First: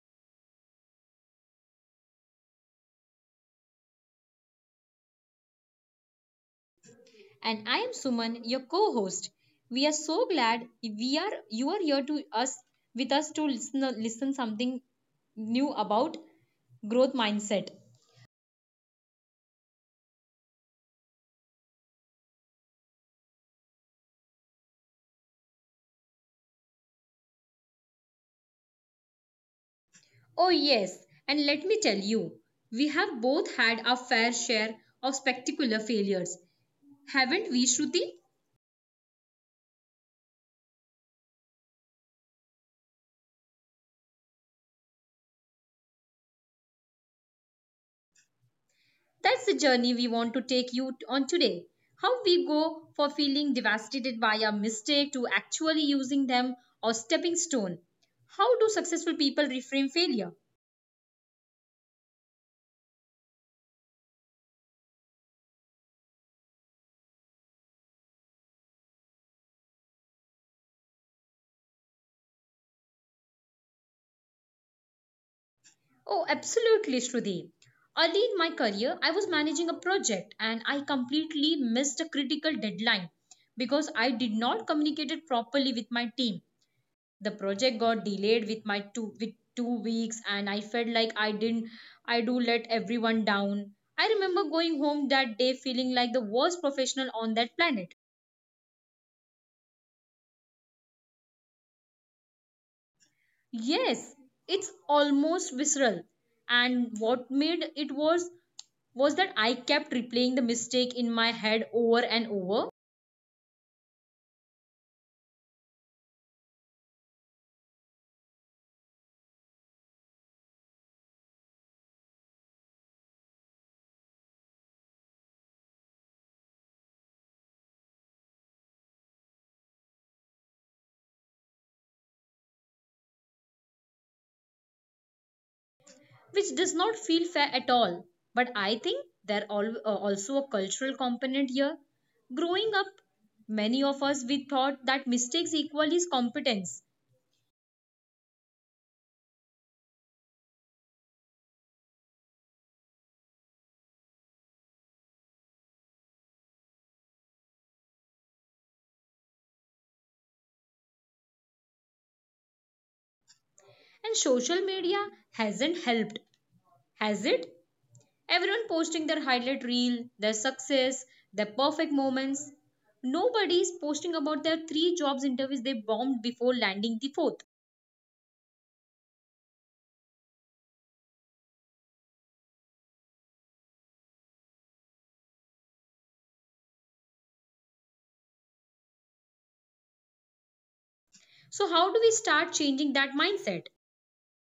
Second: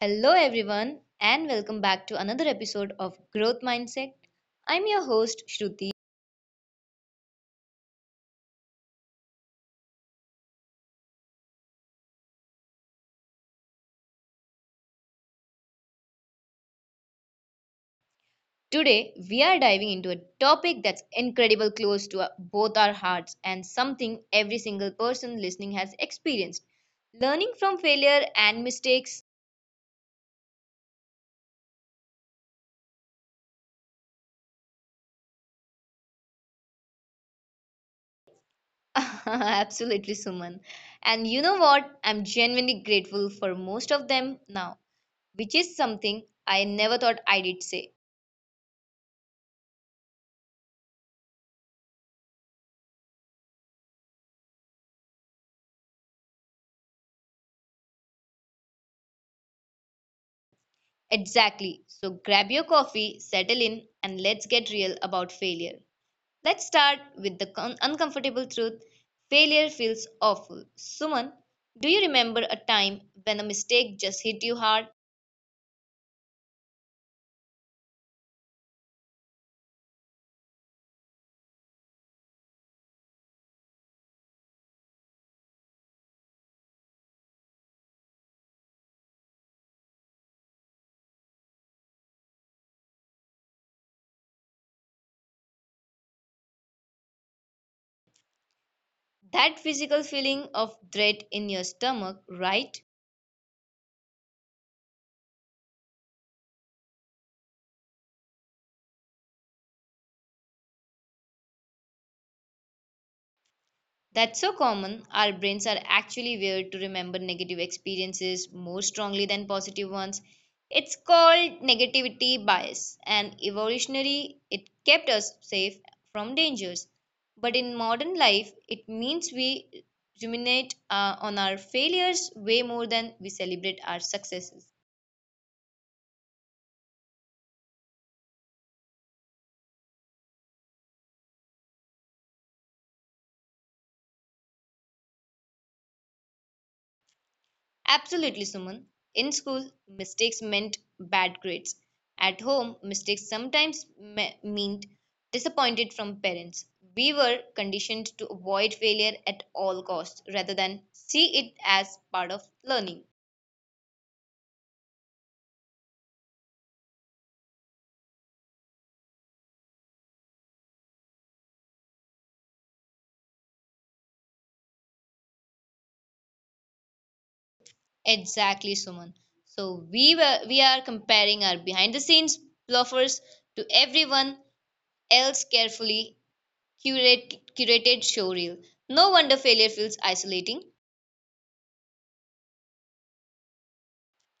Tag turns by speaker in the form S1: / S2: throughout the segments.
S1: Hello, everyone, and welcome back to another episode of Growth Mindset. I'm your host, Shruti.
S2: And I am Suman, your co-host. We are so glad we are you are here to us with us to listen, listen something new about growth mindset.
S1: Today, we are diving into a topic that's incredibly close to both our hearts and something every single person listening has experienced learning from failure and mistakes.
S2: Oh, yes, and let me tell you, we have both had our fair share of spectacular failures, haven't we, Shruti?
S1: Absolutely, Suman. And you know what? I'm genuinely grateful for most of them now, which is something I never thought I did say.
S2: That's the journey we want to take on today. How we go for feeling devastated by a mistake to actually using them or stepping stone. How do successful people reframe failure?
S1: Exactly. So grab your coffee, settle in, and let's get real about failure. Let's start with the uncomfortable truth failure feels awful. Suman, do you remember a time when a mistake just hit you hard?
S2: Oh, absolutely, Shruti. Early in my career, I was managing a project and I completely missed a critical deadline because I did not communicate it properly with my team. The project got delayed with 2 weeks and I felt like I didn't I do let everyone down. I remember going home that day feeling like the worst professional on that planet.
S1: That physical feeling of dread in your stomach, right?
S2: Yes, it's almost visceral. And what made it worse was that I kept replaying the mistake in my head over and over,
S1: That's so common. Our brains are actually wired to remember negative experiences more strongly than positive ones. It's called negativity bias, and evolutionarily, it kept us safe from dangers. But in modern life, it means we ruminate on our failures way more than we celebrate our successes.
S2: which does not feel fair at all. But I think there are also a cultural component here. Growing up, many of us we thought that mistakes equal is competence,
S1: Absolutely, Suman. In school, mistakes meant bad grades. At home, mistakes sometimes meant disappointed from parents. We were conditioned to avoid failure at all costs rather than see it as part of learning.
S2: and social media hasn't helped, has it? Everyone posting their highlight reel, their success, their perfect moments. Nobody is posting about their three jobs interviews they bombed before landing the fourth.
S1: Exactly, Suman. So we are comparing our behind the scenes bluffers to everyone else curated showreel. No wonder failure feels isolating.
S2: So, how do we start changing that mindset?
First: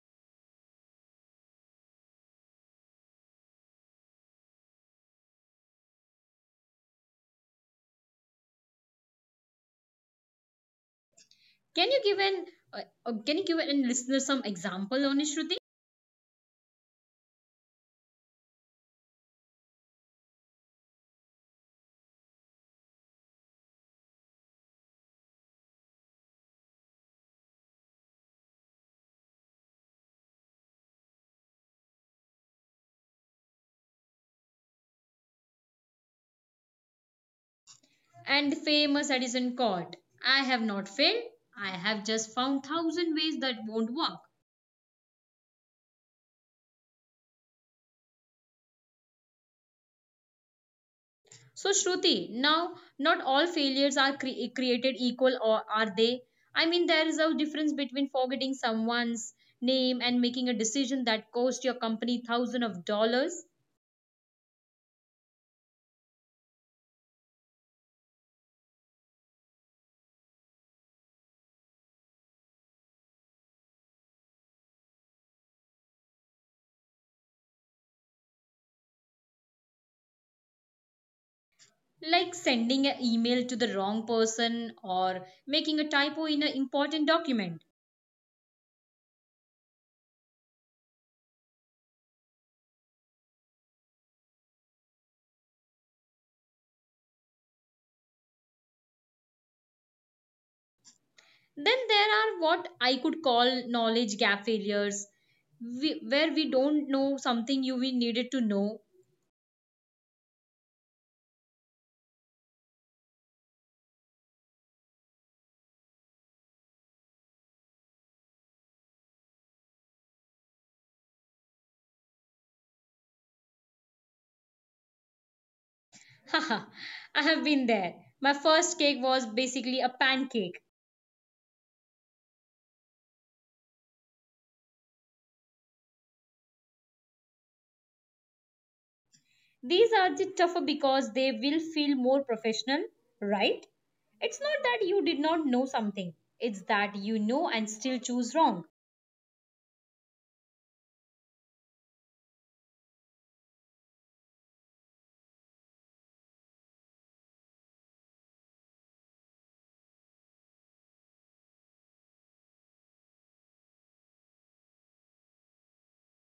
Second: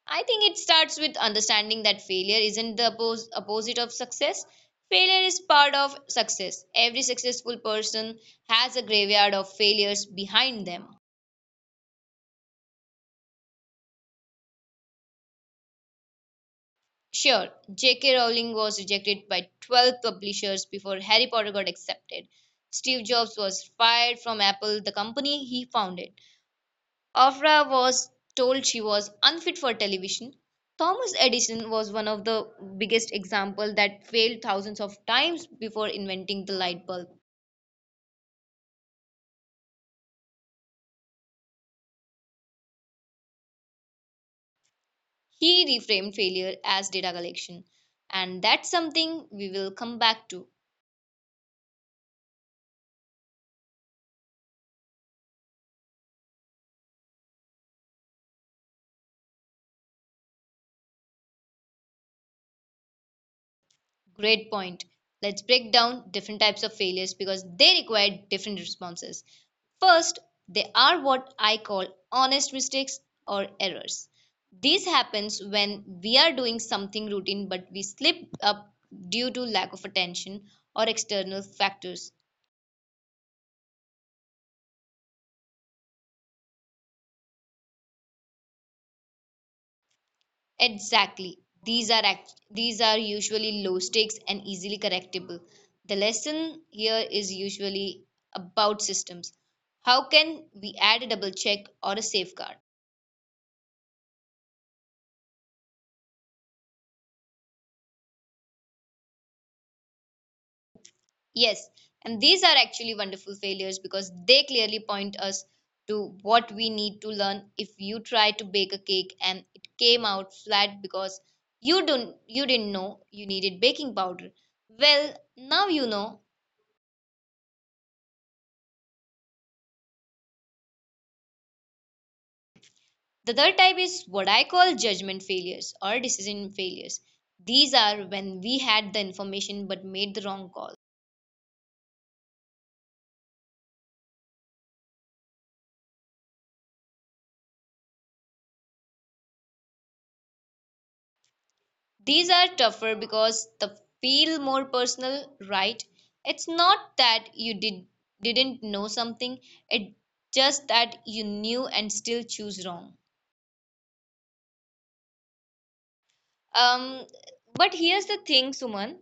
S1: I think it starts with understanding that failure isn't the opposite of success. Failure is part of success. Every successful person has a graveyard of failures behind them.
S2: Can you give an uh, can you give an listener some example on it, Shruti?
S1: Sure, J.K. Rowling was rejected by 12 publishers before Harry Potter got accepted. Steve Jobs was fired from Apple, the company he founded. After was told she was unfit for television, Thomas Edison was one of the biggest examples that failed thousands of times before inventing the light bulb.
S2: And the famous Edison quote: "I have not failed. I have just found thousand ways that won't work."
S1: He reframed failure as data collection, and that's something we will come back to.
S2: So Shruti, now not all failures are created equal, or are they? I mean, there is a difference between forgetting someone's name and making a decision that cost your company thousands of dollars,
S1: Great point. Let's break down different types of failures because they require different responses. First, they are what I call honest mistakes or errors. This happens when we are doing something routine but we slip up due to lack of attention or external factors.
S2: like sending an email to the wrong person or making a typo in an important document.
S1: Exactly. These are these are usually low stakes and easily correctable. The lesson here is usually about systems. How can we add a double check or a safeguard?
S2: Then there are what I could call knowledge gap failures, where we don't know something you we needed to know.
S1: Yes, and these are actually wonderful failures because they clearly point us to what we need to learn. If you try to bake a cake and it came out flat because you didn't know you needed baking powder, well, now you know.
S2: Haha, I have been there. My first cake was basically a pancake.
S1: The third type is what I call judgment failures or decision failures. These are when we had the information but made the wrong call.
S2: These are the tougher because they will feel more professional, right? It's not that you did not know something, it's that you know and still choose wrong.
S1: These are tougher because they feel more personal, right? It's not that you didn't know something, it's just that you knew and still choose wrong. Um, but here's the thing, Suman.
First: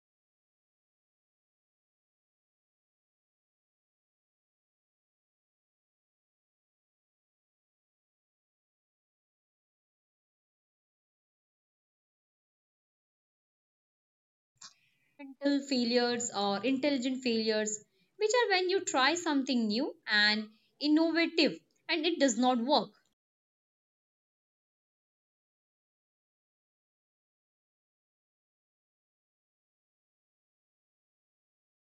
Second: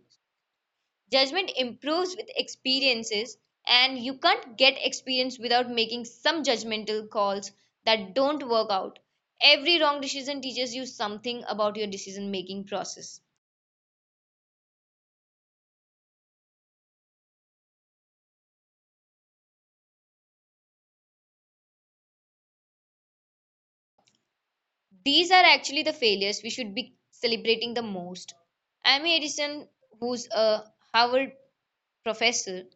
S1: Judgment improves with experiences, and you can't get experience without making some judgmental calls that don't work out. Every wrong decision teaches you something about your decision making process.
S2: Mental failures or intelligent failures, which are when you try something new and innovative and it does not work.
S1: These are actually the failures we should be celebrating the most. Amy Edison, who's a Harvard professor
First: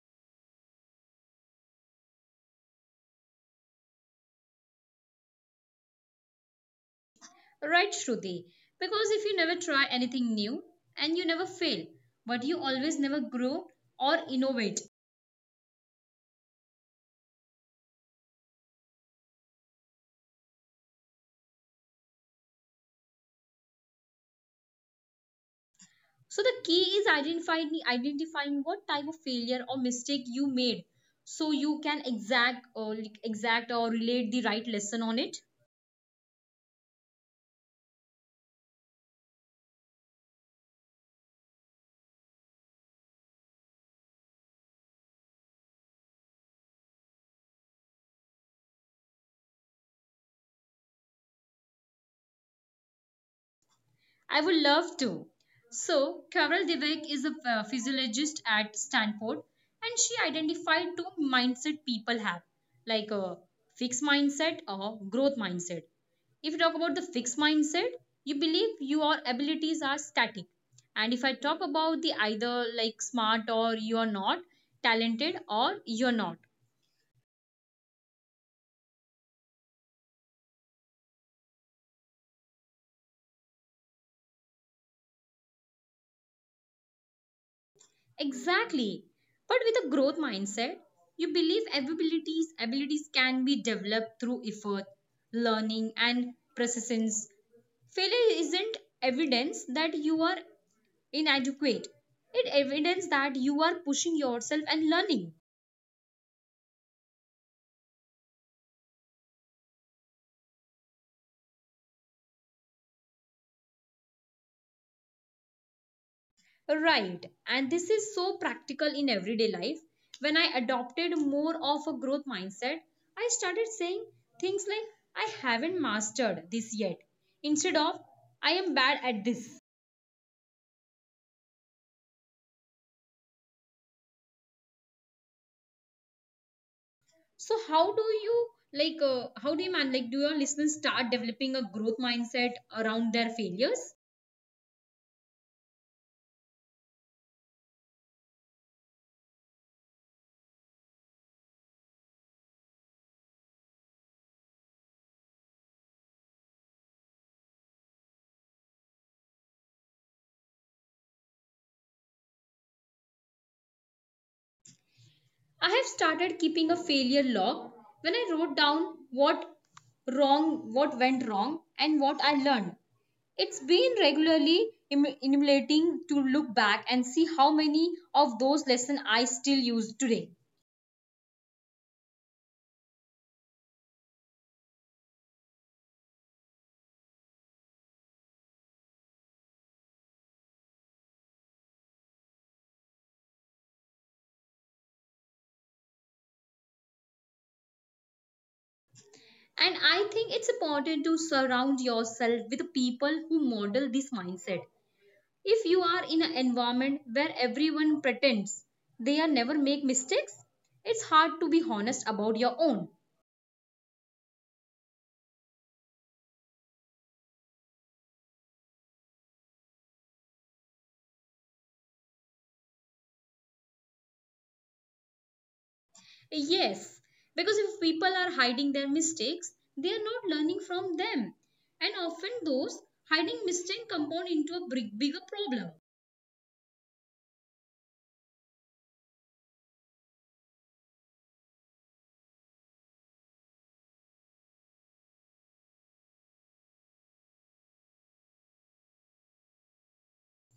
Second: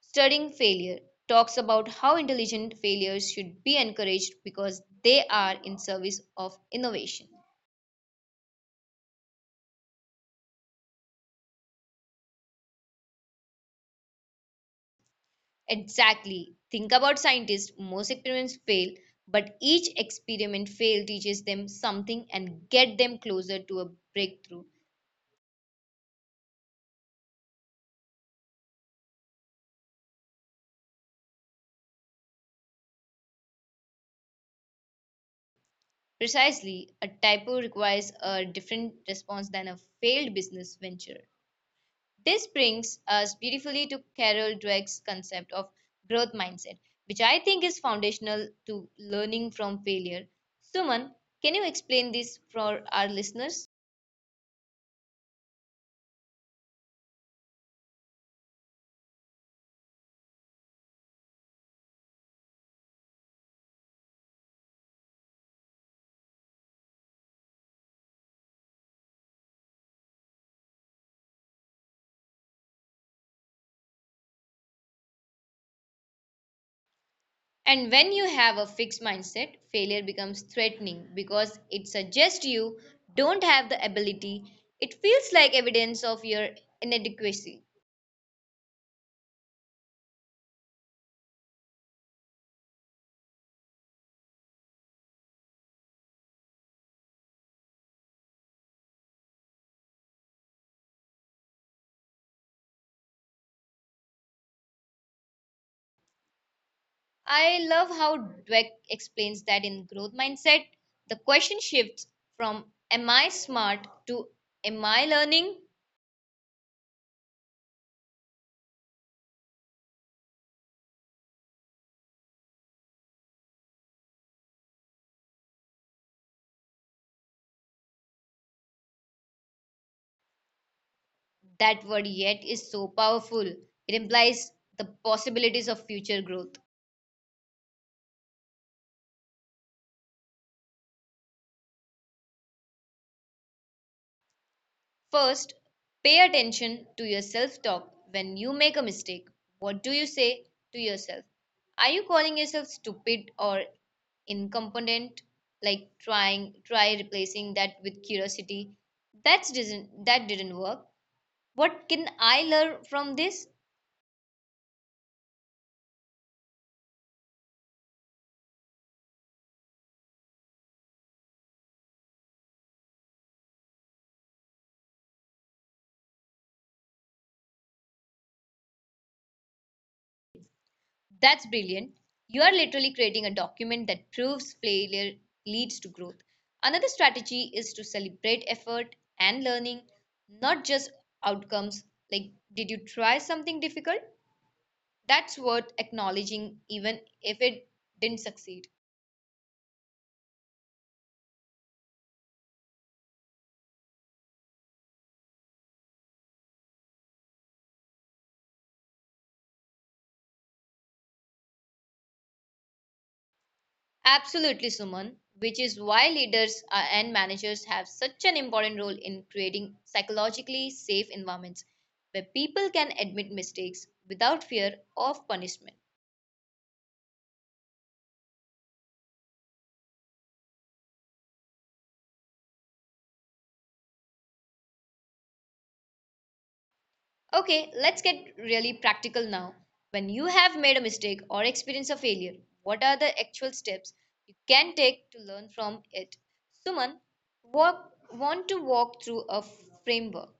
S1: studying failure, talks about how intelligent failures should be encouraged because they are in service of innovation.
S2: Right, Shruti. Because if you never try anything new and you never fail, but you always never grow or innovate.
S1: Exactly. Think about scientists. Most experiments fail, but each experiment fail teaches them something and get them closer to a breakthrough.
S2: So the key is identifying what type of failure or mistake you made, so you can exact or like, exact or relate the right lesson on it.
S1: Precisely, a typo requires a different response than a failed business venture. This brings us beautifully to Carol Dweck's concept of growth mindset, which I think is foundational to learning from failure. Suman, can you explain this for our listeners?
S2: I would love to. So, Carol Dweck is a physiologist at Stanford, and she identified two mindset people have, like a fixed mindset or growth mindset. If you talk about the fixed mindset, you believe your abilities are static. And if I talk about the either like smart or you are not, talented or you're not,
S1: And when you have a fixed mindset, failure becomes threatening because it suggests you don't have the ability. It feels like evidence of your inadequacy.
S2: Exactly. But with a growth mindset, you believe abilities can be developed through effort, learning and persistence. Failure isn't evidence that you are inadequate. It evidence that you are pushing yourself and learning.
S1: I love how Dweck explains that in growth mindset, the question shifts from am I smart to am I learning?
S2: Right. And this is so practical in everyday life. When I adopted more of a growth mindset, I started saying things like, I haven't mastered this yet, instead of, I am bad at this.
S1: That word yet is so powerful. It implies the possibilities of future growth.
S2: So, how do how do you, do your listeners start developing a growth mindset around their failures?
S1: First, pay attention to your self talk when you make a mistake. What do you say to yourself? Are you calling yourself stupid or incompetent? Like try replacing that with curiosity. That didn't work. What can I learn from this?
S2: I have started keeping a failure log when I wrote down what went wrong and what I learned. It's been regularly emulating to look back and see how many of those lessons I still use today.
S1: That's brilliant. You are literally creating a document that proves failure leads to growth. Another strategy is to celebrate effort and learning, not just outcomes. Like, did you try something difficult? That's worth acknowledging, even if it didn't succeed.
S2: And I think it's important to surround yourself with people who model this mindset. If you are in an environment where everyone pretends they are never make mistakes, it's hard to be honest about your own.
S1: Absolutely, Suman, which is why leaders and managers have such an important role in creating psychologically safe environments where people can admit mistakes without fear of punishment.
S2: Yes, because if people are hiding their mistakes, they are not learning from them. And often those hiding mistakes compound into a big, bigger problem.
S1: Okay, let's get really practical now. When you have made a mistake or experienced a failure, what are the actual steps you can take to learn from it? Suman, want to walk through a framework.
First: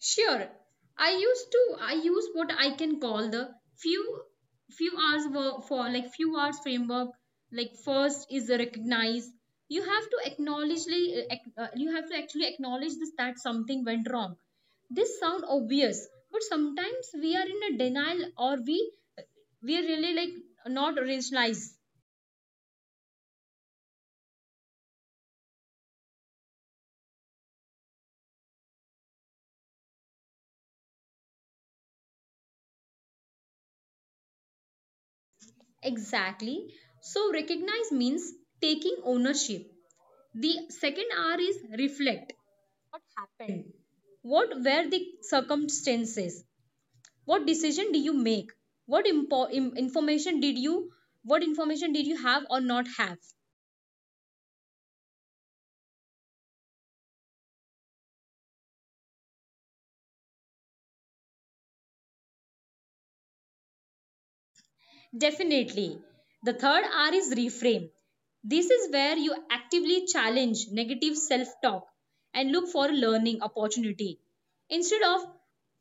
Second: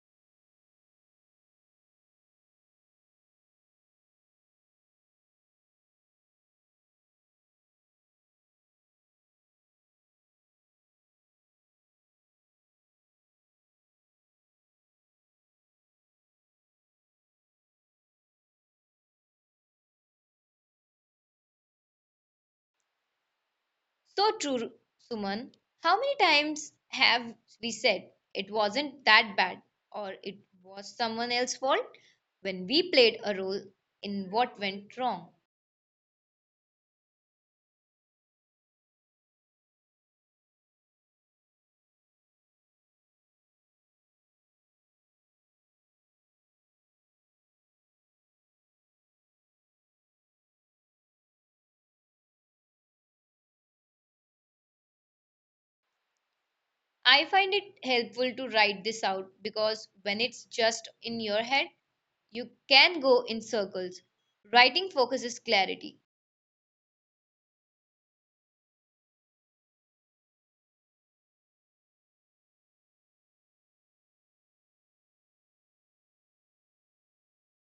S2: Sure, I use what I can call the few few hours framework. Like first is recognize. You have to you have to actually acknowledge this that something went wrong, this sound obvious but sometimes we are in a denial or we really like not recognize.
S1: So true, Suman. How many times have we said it wasn't that bad or it was someone else's fault when we played a role in what went wrong?
S2: Exactly, so recognize means taking ownership. The second R is reflect. What were the circumstances? What decision did you make? what impo- im- information did you what information did you have or not have?
S1: I find it helpful to write this out because when it's just in your head, you can go in circles. Writing focuses clarity,
S2: Definitely. The third R is reframe. This is where you actively challenge negative self talk and look for a learning opportunity. Instead of,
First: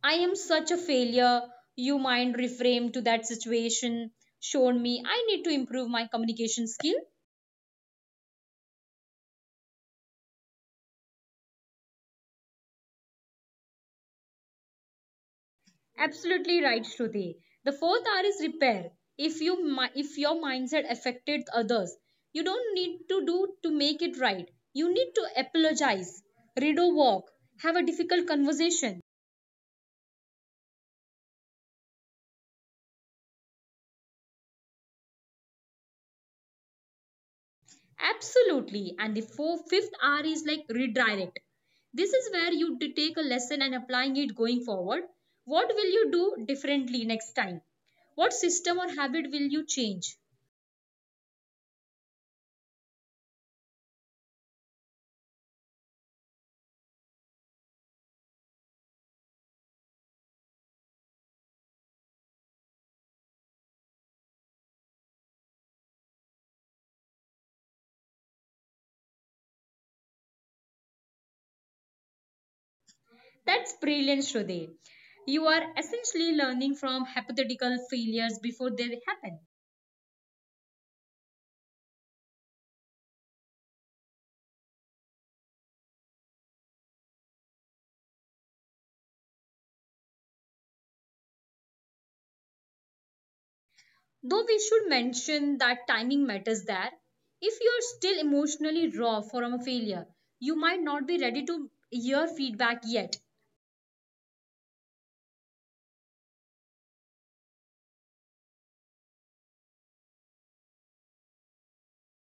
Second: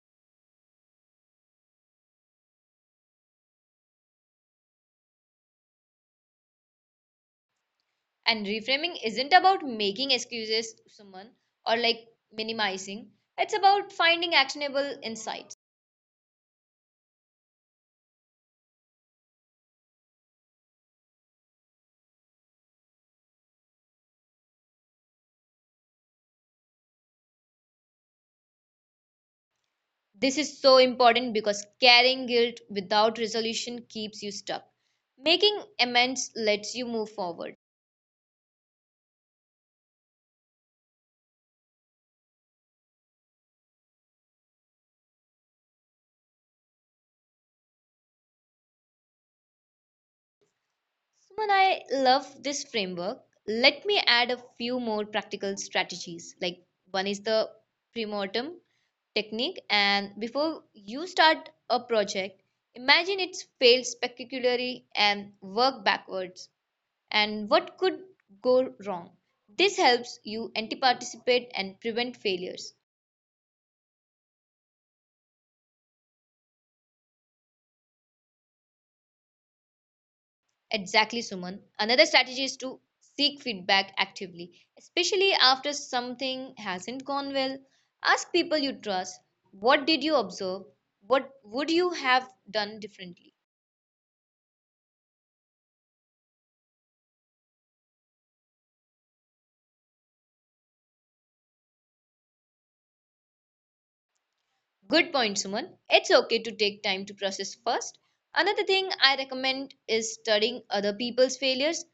S2: I am such a failure, you mind reframe to that situation, showed me I need to improve my communication skill.
S1: and reframing isn't about making excuses to someone or like minimizing, it's about finding actionable insights.
S2: Absolutely right, Shruti. The fourth R is repair. If your mindset affected others, you don't need to do to make it right. You need to apologize, read or walk, have a difficult conversation.
S1: This is so important because carrying guilt without resolution keeps you stuck. Making amends lets you move forward.
S2: Absolutely. And the fifth R is like redirect. This is where take a lesson and applying it going forward. What will you do differently next time? What system or habit will you change?
S1: Suman, I love this framework. Let me add a few more practical strategies. Like one is the premortem technique, and before you start a project, imagine it's failed spectacularly and work backwards. And what could go wrong? This helps you anticipate and prevent failures.
S2: That's brilliant, Shruti. You are essentially learning from hypothetical failures before they happen.
S1: Exactly, Suman. Another strategy is to seek feedback actively, especially after something hasn't gone well. Ask people you trust, what did you observe? What would you have done differently?
S2: Though we should mention that timing matters there. If you're still emotionally raw from a failure, you might not be ready to hear feedback yet.
S1: Good point, Suman. It's okay to take time to process first. Another thing I recommend is studying other people's failures.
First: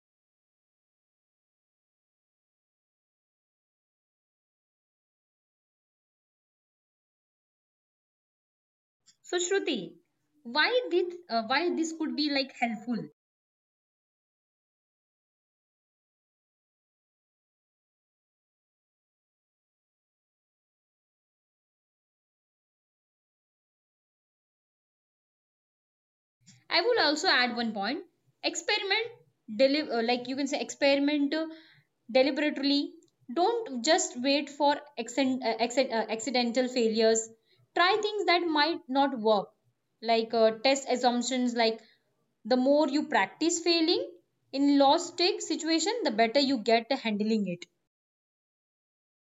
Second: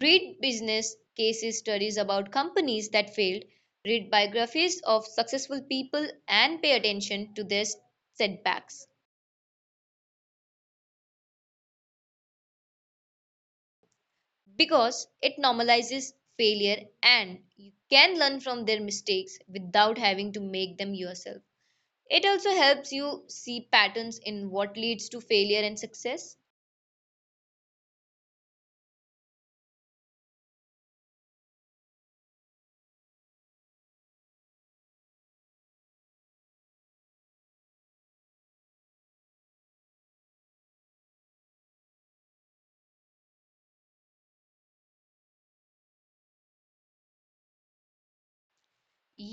S1: Read business cases studies about companies that failed, read biographies of successful people, and pay attention to their setbacks.
S2: So Shruti, why did why this could be like helpful?
S1: Because it normalizes failure and you can learn from their mistakes without having to make them yourself. It also helps you see patterns in what leads to failure and success.
S2: I will also add one point. Experiment, like you can say, experiment deliberately. Don't just wait for accidental failures. Try things that might not work, like test assumptions. Like the more you practice failing in lost take situation, the better you get at handling it.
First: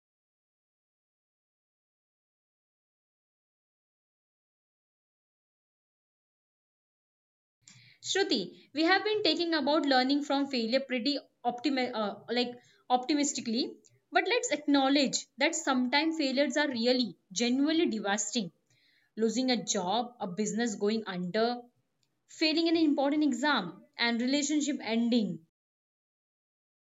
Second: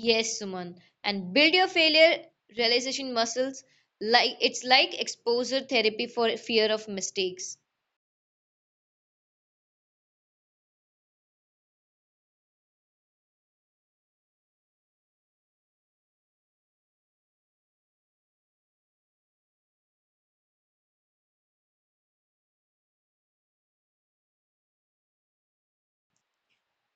S1: Yes, Suman, and build your failure realization muscles like it's like exposure therapy for fear of mistakes.
S2: Shruti, we have been taking about learning from failure pretty optimi- uh, like optimistically, but let's acknowledge that sometimes failures are really genuinely devastating. Losing a job, a business going under, failing an important exam, and relationship ending.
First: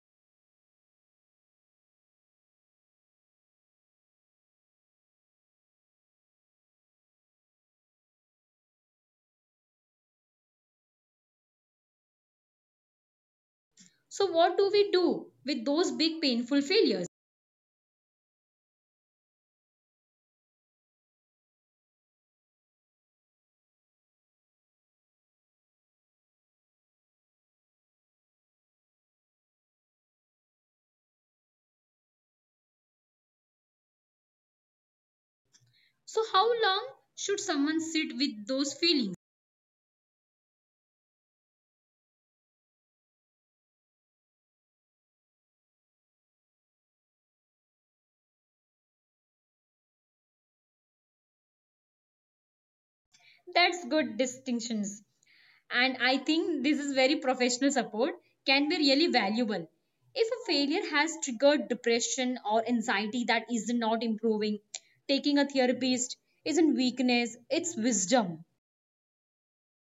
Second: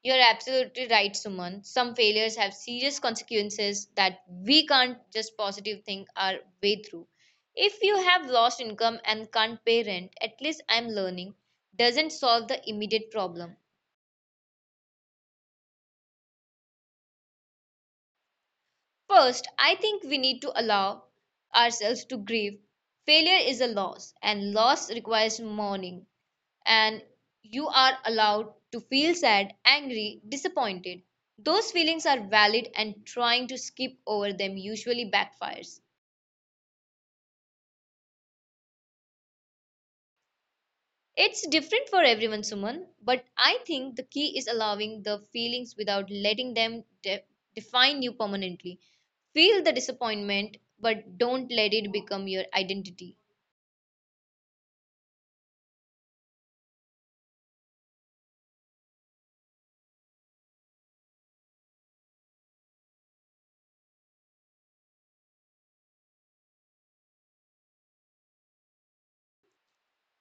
S1: You're absolutely right, Suman. Some failures have serious consequences that we can't just positive think our way through. If you have lost income and can't pay rent, at least I'm learning, doesn't solve the immediate problem.
S2: So what do we do with those big painful failures?
S1: First, I think we need to allow ourselves to grieve. Failure is a loss, and loss requires mourning. And you are allowed to feel sad, angry, disappointed. Those feelings are valid, and trying to skip over them usually backfires.
S2: So how long should someone sit with those feelings?
S1: It's different for everyone, Suman, but I think the key is allowing the feelings without letting them define you permanently. Feel the disappointment, but don't let it become your identity.
S2: That's good distinctions. And I think this is very professional support can be really valuable. If a failure has triggered depression or anxiety that is not improving, taking a therapist isn't weakness, it's wisdom.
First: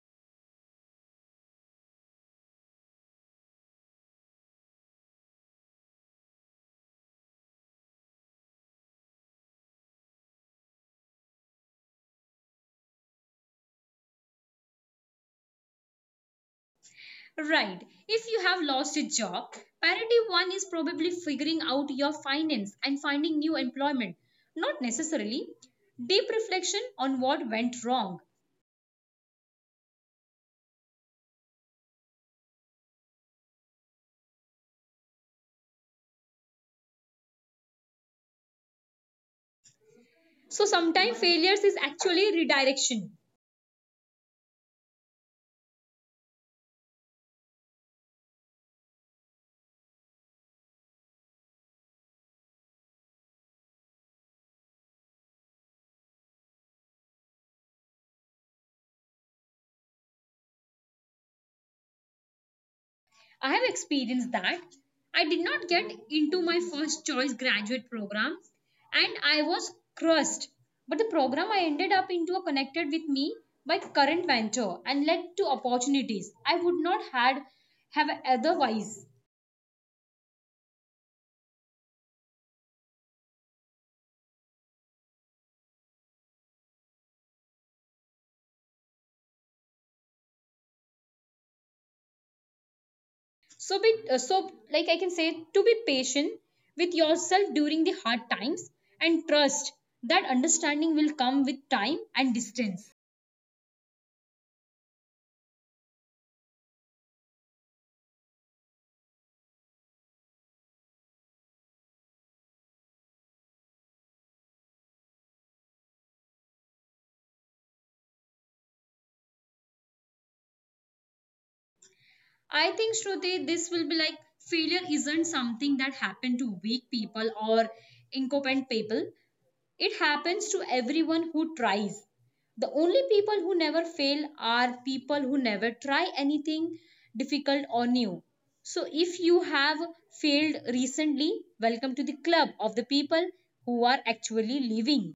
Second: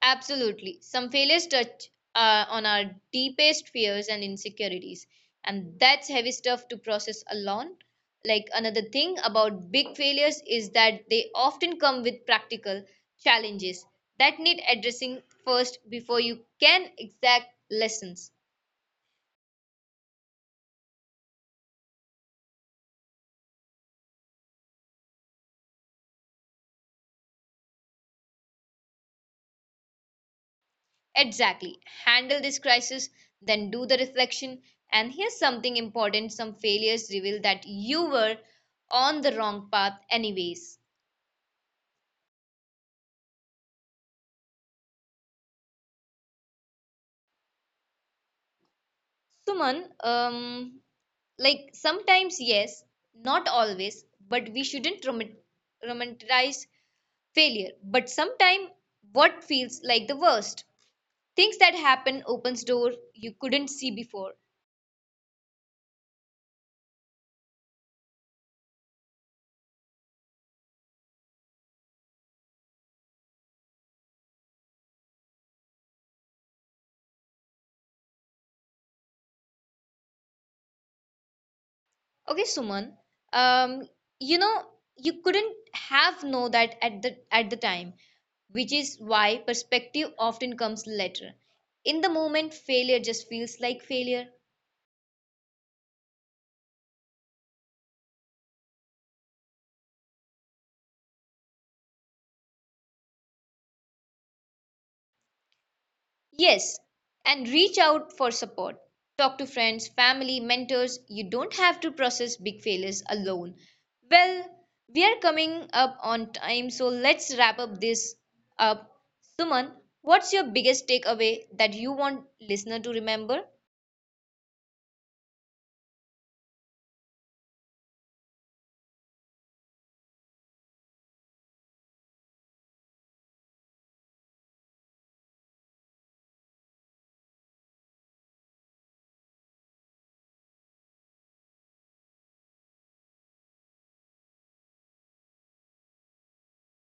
S1: Absolutely. Some failures touch on our deepest fears and insecurities, and that's heavy stuff to process alone. Like another thing about big failures is that they often come with practical challenges that need addressing first before you can exact lessons.
S2: Right. If you have lost your job, priority one is probably figuring out your finance and finding new employment. Not necessarily deep reflection on what went wrong.
S1: Exactly. Handle this crisis, then do the reflection. And here's something important some failures reveal that you were on the wrong path, anyways.
S2: So sometimes failures is actually redirection.
S1: Suman, um, like sometimes, yes, not always, but we shouldn't romanticize failure. But sometimes, what feels like the worst things that happen opens door you couldn't see before.
S2: I have experienced that. I did not get into my first choice graduate program and I was crushed. But the program I ended up into connected with me by current venture and led to opportunities I would not had have otherwise.
S1: Okay, Suman, um, you know you couldn't have know that at the time which is why perspective often comes later. In the moment, failure just feels like failure.
S2: So be so like I can say to be patient with yourself during the hard times and trust that understanding will come with time and distance.
S1: Yes, and reach out for support. Talk to friends, family, mentors. You don't have to process big failures alone. Well, we are coming up on time, so let's wrap up this up. Suman, what's your biggest takeaway that you want listener to remember?
S2: I think Shruti, this will be like failure isn't something that happened to weak people or incompetent people. It happens to everyone who tries. The only people who never fail are people who never try anything difficult or new. So if you have failed recently, welcome to the club of the people who are actually living.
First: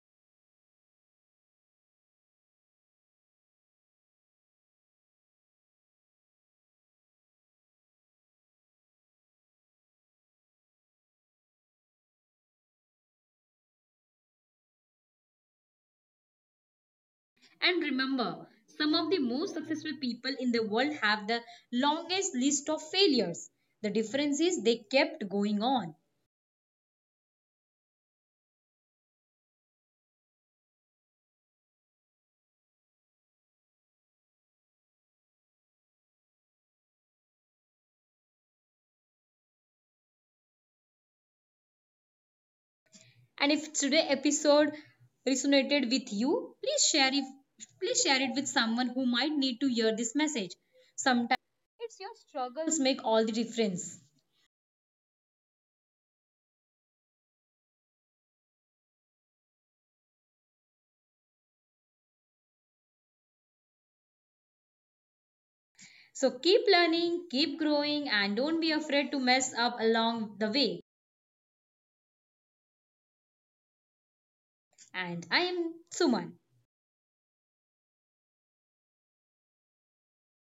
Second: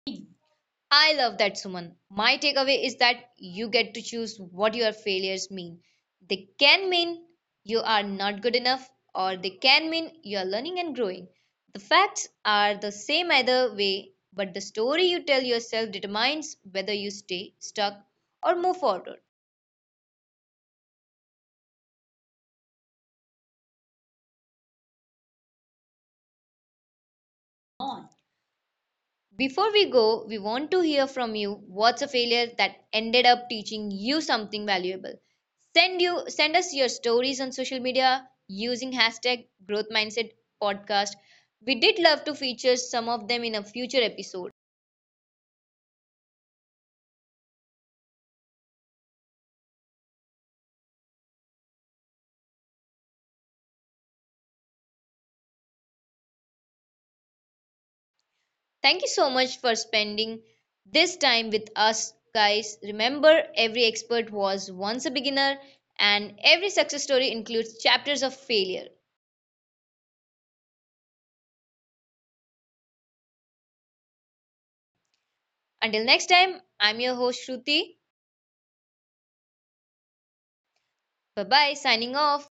S1: I love that, Suman. My takeaway is that you get to choose what your failures mean. They can mean you are not good enough, or they can mean you are learning and growing. The facts are the same either way, but the story you tell yourself determines whether you stay stuck or move forward.
S2: And remember, some of the most successful people in the world have the longest list of failures. The difference is they kept going on.
S1: Before we go, we want to hear from you. What's a failure that ended up teaching you something valuable? Send us your stories on social media using #GrowthMindsetPodcast. We did love to feature some of them in a future episode.
S2: And if today's episode resonated with you, please share it. Please share it with someone who might need to hear this message. Sometimes struggles make all the difference.
S1: Thank you so much for spending this time with us guys. Remember every expert was once a beginner and every success story includes chapters
S2: So
S1: of
S2: keep
S1: failure.
S2: learning, keep growing, and don't be afraid to mess up along the way.
S1: Until next time, I'm your
S2: And I
S1: host
S2: am
S1: Shruti.
S2: Suman.
S1: Bye-bye signing off.